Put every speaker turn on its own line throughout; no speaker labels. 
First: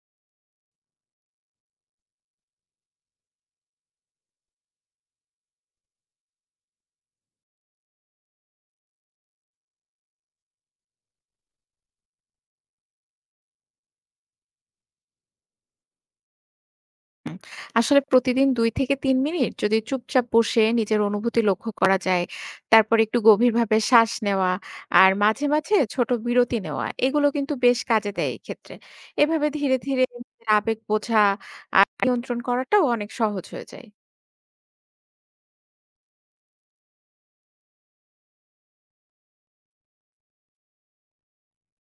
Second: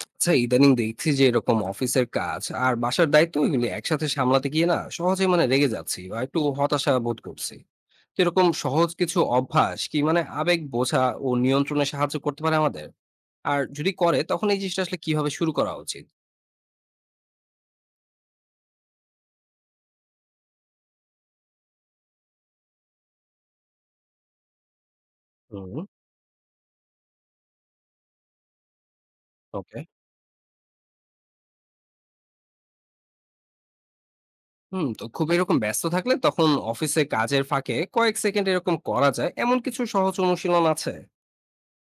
আচ্ছা, ইদানিং দেখছি যে এরকম অফিসের কাজ আর বাসার দায়িত্ব এগুলি একসাথে সামলাতে গিয়ে না সহজে রেগে যাচ্ছি বা একটু হতাশা বোধ করছি। তো এরকম সহজ কিছু অভ্যাস কি আবেগ বোঝা ও নিয়ন্ত্রণে সাহায্য করতে পারে আমাদের? আর যদি করে তখন এই জিনিসটা আসলে কিভাবে শুরু করা উচিত?
হুম, আসলে প্রতিদিন ২ থেকে ৩ মিনিট যদি চুপচাপ বসে নিজের অনুভূতি লক্ষ্য করা যায়, তারপর একটু গভীরভাবে শ্বাস নেওয়া আর মাঝে, মাঝে
হুম।
ছোট বিরতি নেওয়া এগুলো কিন্তু বেশ কাজে দেয় এই ক্ষেত্রে। এভাবে ধীরে,
ওকে।
ধীরে নিজের আবেগ বোঝা আর নিয়ন্ত্রণ করাটাও অনেক সহজ হয়ে যায়।
হুম, তো খুব এরকম ব্যস্ত থাকলে তখন অফিসে কাজের ফাঁকে কয়েক সেকেন্ড এরকম করা যায় এমন কিছু সহজ অনুশীলন আছে?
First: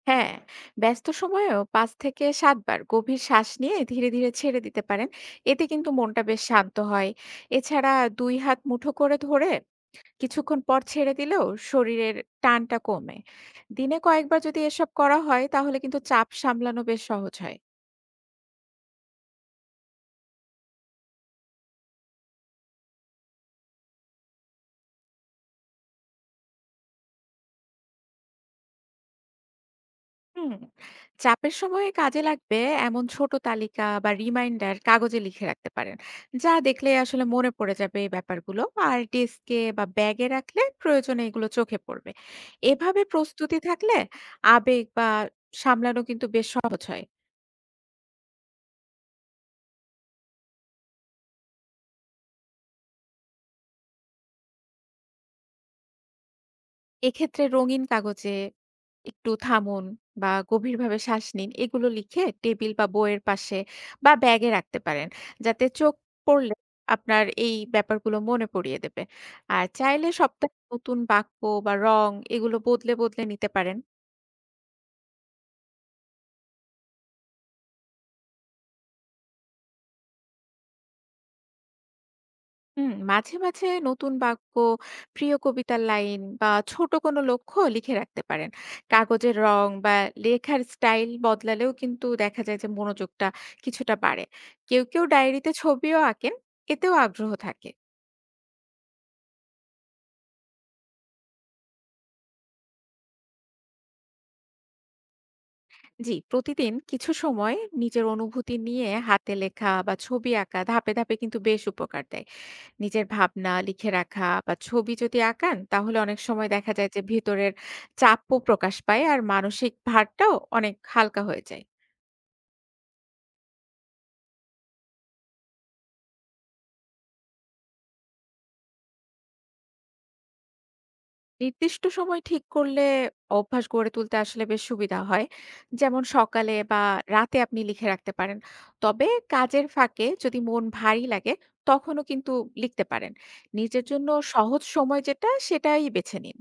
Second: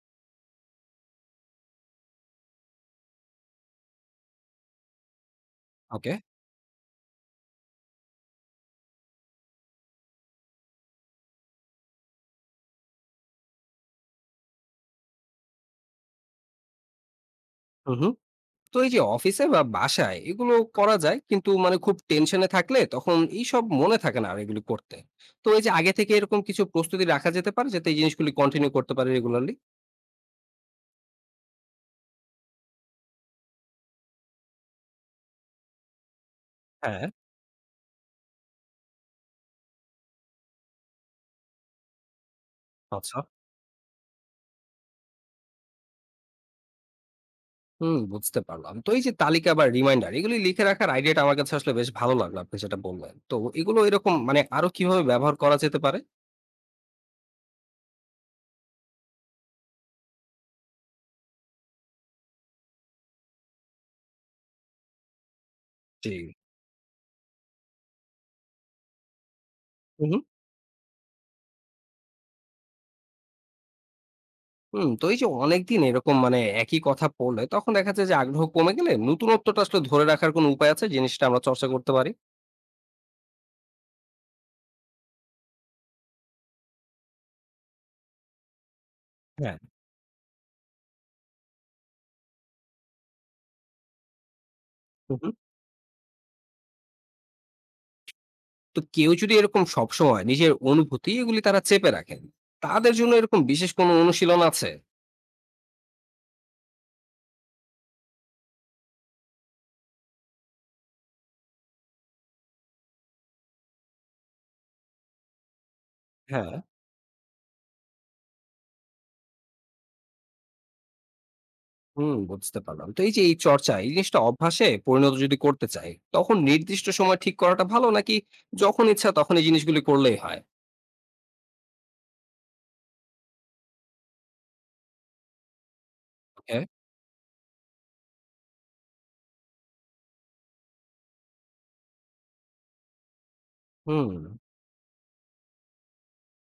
হ্যাঁ, ব্যস্ত সময়েও ৫ থেকে ৭ বার গভীর শ্বাস নিয়ে ধীরে, ধীরে ছেড়ে দিতে পারেন। এতে কিন্তু
ওকে।
মনটা বেশ শান্ত হয়। এছাড়া ২ হাত মুঠো করে ধরে কিছুক্ষণ পর ছেড়ে দিলেও শরীরের টানটা কমে। দিনে কয়েকবার যদি এসব করা হয় তাহলে কিন্তু চাপ সামলানো বেশ সহজ হয়।
হুম হুম তো এই যে অফিসে বা বাসায় এগুলো করা যায়, কিন্তু খুব টেনশনে থাকলে তখন এইসব মনে থাকে না আর এগুলো করতে। তো এই যে আগে থেকে এরকম কিছু প্রস্তুতি রাখা যেতে পারে যাতে এই জিনিসগুলি কন্টিনিউ করতে পারে রেগুলারলি।
হুম। চাপের সময়ে কাজে লাগবে এমন ছোট তালিকা বা রিমাইন্ডার কাগজে লিখে রাখতে পারেন। যা দেখলে
হ্যাঁ।
আসলে মনে পড়ে যাবে এই ব্যাপারগুলো। আর ডেস্কে বা ব্যাগে রাখলে প্রয়োজনে এগুলো চোখে পড়বে। এভাবে
আচ্ছা।
প্রস্তুতি থাকলে আবেগ বা সামলানো কিন্তু বেশ সহজ হয়।
হুম, বুঝতে পারলাম। তো এই যে তালিকা বা রিমাইন্ডার এগুলি লিখে রাখার আইডিয়াটা আমার কাছে আসলে বেশ ভালো লাগলো, আপনি যেটা বললেন। তো এগুলো এরকম আরো কিভাবে ব্যবহার করা যেতে পারে?
এক্ষেত্রে রঙিন কাগজে একটু থামুন বা গভীরভাবে শ্বাস নিন এগুলো লিখে টেবিল বা বইয়ের পাশে বা ব্যাগে রাখতে পারেন, যাতে চোখ
জি।
পড়লে আপনার এই ব্যাপারগুলো মনে পড়িয়ে দেবে। আর চাইলে
হুম
সপ্তাহে নতুন বাক্য বা রং এগুলো বদলে বদলে নিতে পারেন।
হুম তো এই যে অনেকদিন এরকম একই কথা পড়লে তখন দেখা যায় যে আগ্রহ কমে গেলে, নতুনত্বটা আসলে ধরে রাখার কোনো উপায় আছে জিনিসটা আমরা চর্চা করতে পারি?
হুম, মাঝে, মাঝে নতুন বাক্য, প্রিয় কবিতার লাইন বা ছোট কোনো লক্ষ্য লিখে রাখতে পারেন। কাগজের রং বা লেখার স্টাইল বদলালেও কিন্তু দেখা যায় যে মনোযোগটা কিছুটা বাড়ে। কেউ, কেউ
হুম, হুম।
ডায়েরিতে ছবিও আঁকেন, এতেও আগ্রহ থাকে।
তো কেউ যদি এরকম সবসময় নিজের অনুভূতি এগুলি তারা চেপে রাখেন, তাদের জন্য এরকম বিশেষ কোনো অনুশীলন আছে?
জি, প্রতিদিন কিছু সময় নিজের অনুভূতি নিয়ে হাতে লেখা বা ছবি আঁকা ধাপে, ধাপে কিন্তু বেশ উপকার দেয়। নিজের ভাবনা লিখে রাখা বা ছবি যদি আঁকান তাহলে অনেক সময়
হ্যাঁ।
দেখা যায় যে ভেতরের চাপও প্রকাশ পায় আর মানসিক ভারটাও অনেক হালকা হয়ে যায়।
হুম, বুঝতে পারলাম। তো এই যে এই চর্চা, এই জিনিসটা অভ্যাসে পরিণত যদি করতে চাই, তখন নির্দিষ্ট সময় ঠিক করাটা ভালো নাকি যখন ইচ্ছা তখন এই জিনিসগুলি করলেই হয়?
নির্দিষ্ট সময় ঠিক করলে অভ্যাস গড়ে তুলতে আসলে বেশ সুবিধা হয়। যেমন সকালে
ওকে।
বা রাতে আপনি লিখে রাখতে পারেন। তবে কাজের ফাঁকে যদি মন ভারী লাগে তখনও কিন্তু লিখতে পারেন নিজের জন্য।
হুম।
সহজ সময় যেটা সেটাই বেছে নিন।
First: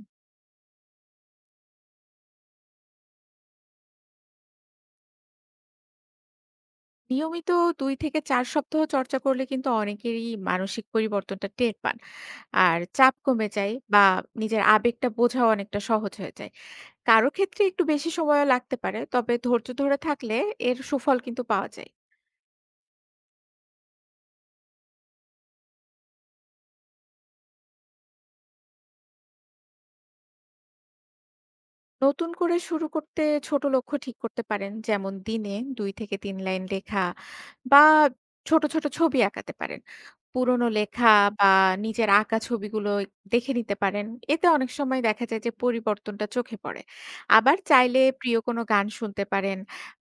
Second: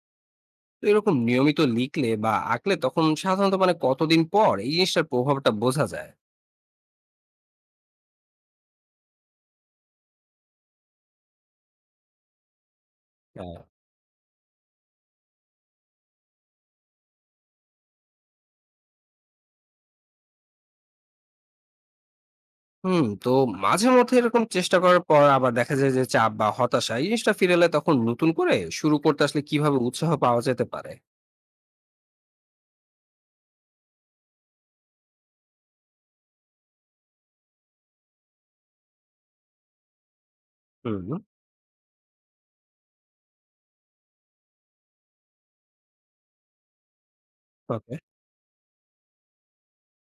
তো এরকম নিয়মিত লিখলে বা আঁকলে তখন সাধারণত কতদিন পর এই জিনিসটার প্রভাবটা বোঝা যায়?
নিয়মিত ২ থেকে ৪ সপ্তাহ চর্চা করলে কিন্তু অনেকেরই মানসিক পরিবর্তনটা টের পান আর চাপ কমে
হ্যাঁ।
যায় বা নিজের আবেগটা বোঝাও অনেকটা সহজ হয়ে যায়। কারো ক্ষেত্রে একটু বেশি সময়ও লাগতে পারে, তবে ধৈর্য ধরে থাকলে এর সুফল কিন্তু পাওয়া যায়।
হুম, তো মাঝে মধ্যে এরকম চেষ্টা করার পর আবার দেখা যায় যে চাপ বা হতাশা এই জিনিসটা ফিরে এলে তখন নতুন করে শুরু করতে আসলে কিভাবে উৎসাহ পাওয়া যেতে পারে?
নতুন করে শুরু করতে ছোট লক্ষ্য ঠিক করতে পারেন। যেমন দিনে ২ থেকে ৩ লাইন লেখা বা ছোট, ছোট ছবি আঁকাতে পারেন। পুরনো
হুম।
লেখা বা নিজের আঁকা ছবিগুলো দেখে নিতে পারেন। এতে অনেক সময় দেখা যায় যে পরিবর্তনটা চোখে পড়ে। আবার
ওকে।
চাইলে প্রিয় কোনো গান শুনতে পারেন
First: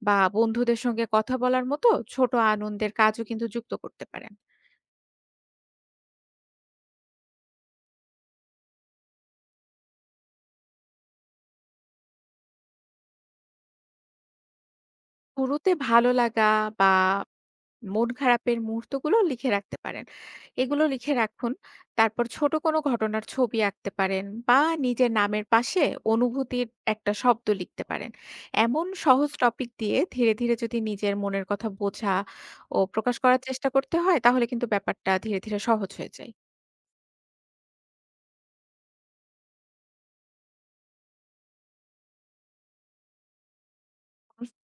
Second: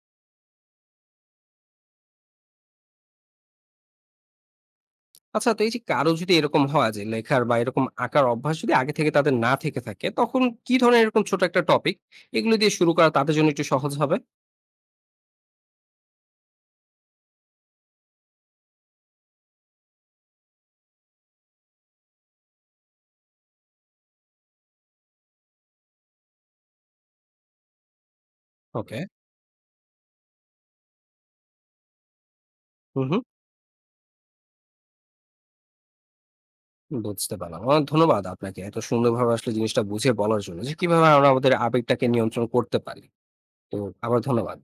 বা বন্ধুদের সঙ্গে কথা বলার মতো ছোট আনন্দের কাজও কিন্তু যুক্ত করতে পারেন।
আচ্ছা, তো এই যে কারো যদি এরকম হয় যে লেখার বা এরকম আঁকার অভ্যাস যদি আগে থেকে তাদের না থেকে থাকে, তখন কি ধরনের এরকম ছোট একটা টপিক এগুলো দিয়ে শুরু করা তাদের জন্য একটু সহজ হবে?
শুরুতে ভালো লাগা বা মন খারাপের মুহূর্তগুলো লিখে রাখতে পারেন। এগুলো লিখে রাখুন। তারপর ছোট কোনো ঘটনার ছবি আঁকতে পারেন বা নিজের নামের পাশে অনুভূতির একটা শব্দ লিখতে পারেন। এমন
ওকে।
সহজ টপিক দিয়ে ধীরে, ধীরে যদি নিজের মনের কথা বোঝা ও
হুম
প্রকাশ
হুম
করার চেষ্টা করতে হয় তাহলে কিন্তু ব্যাপারটা ধীরে, ধীরে সহজ হয়ে যায়।
বুঝতে পারলাম। অনেক ধন্যবাদ আপনাকে এত সুন্দরভাবে আসলে জিনিসটা বুঝিয়ে বলার জন্য যে কিভাবে আমরা আমাদের আবেগটাকে নিয়ন্ত্রণ করতে পারি। তো আবার ধন্যবাদ।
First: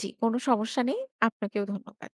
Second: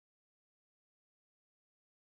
জি, কোনো সমস্যা নেই। আপনাকেও ধন্যবাদ।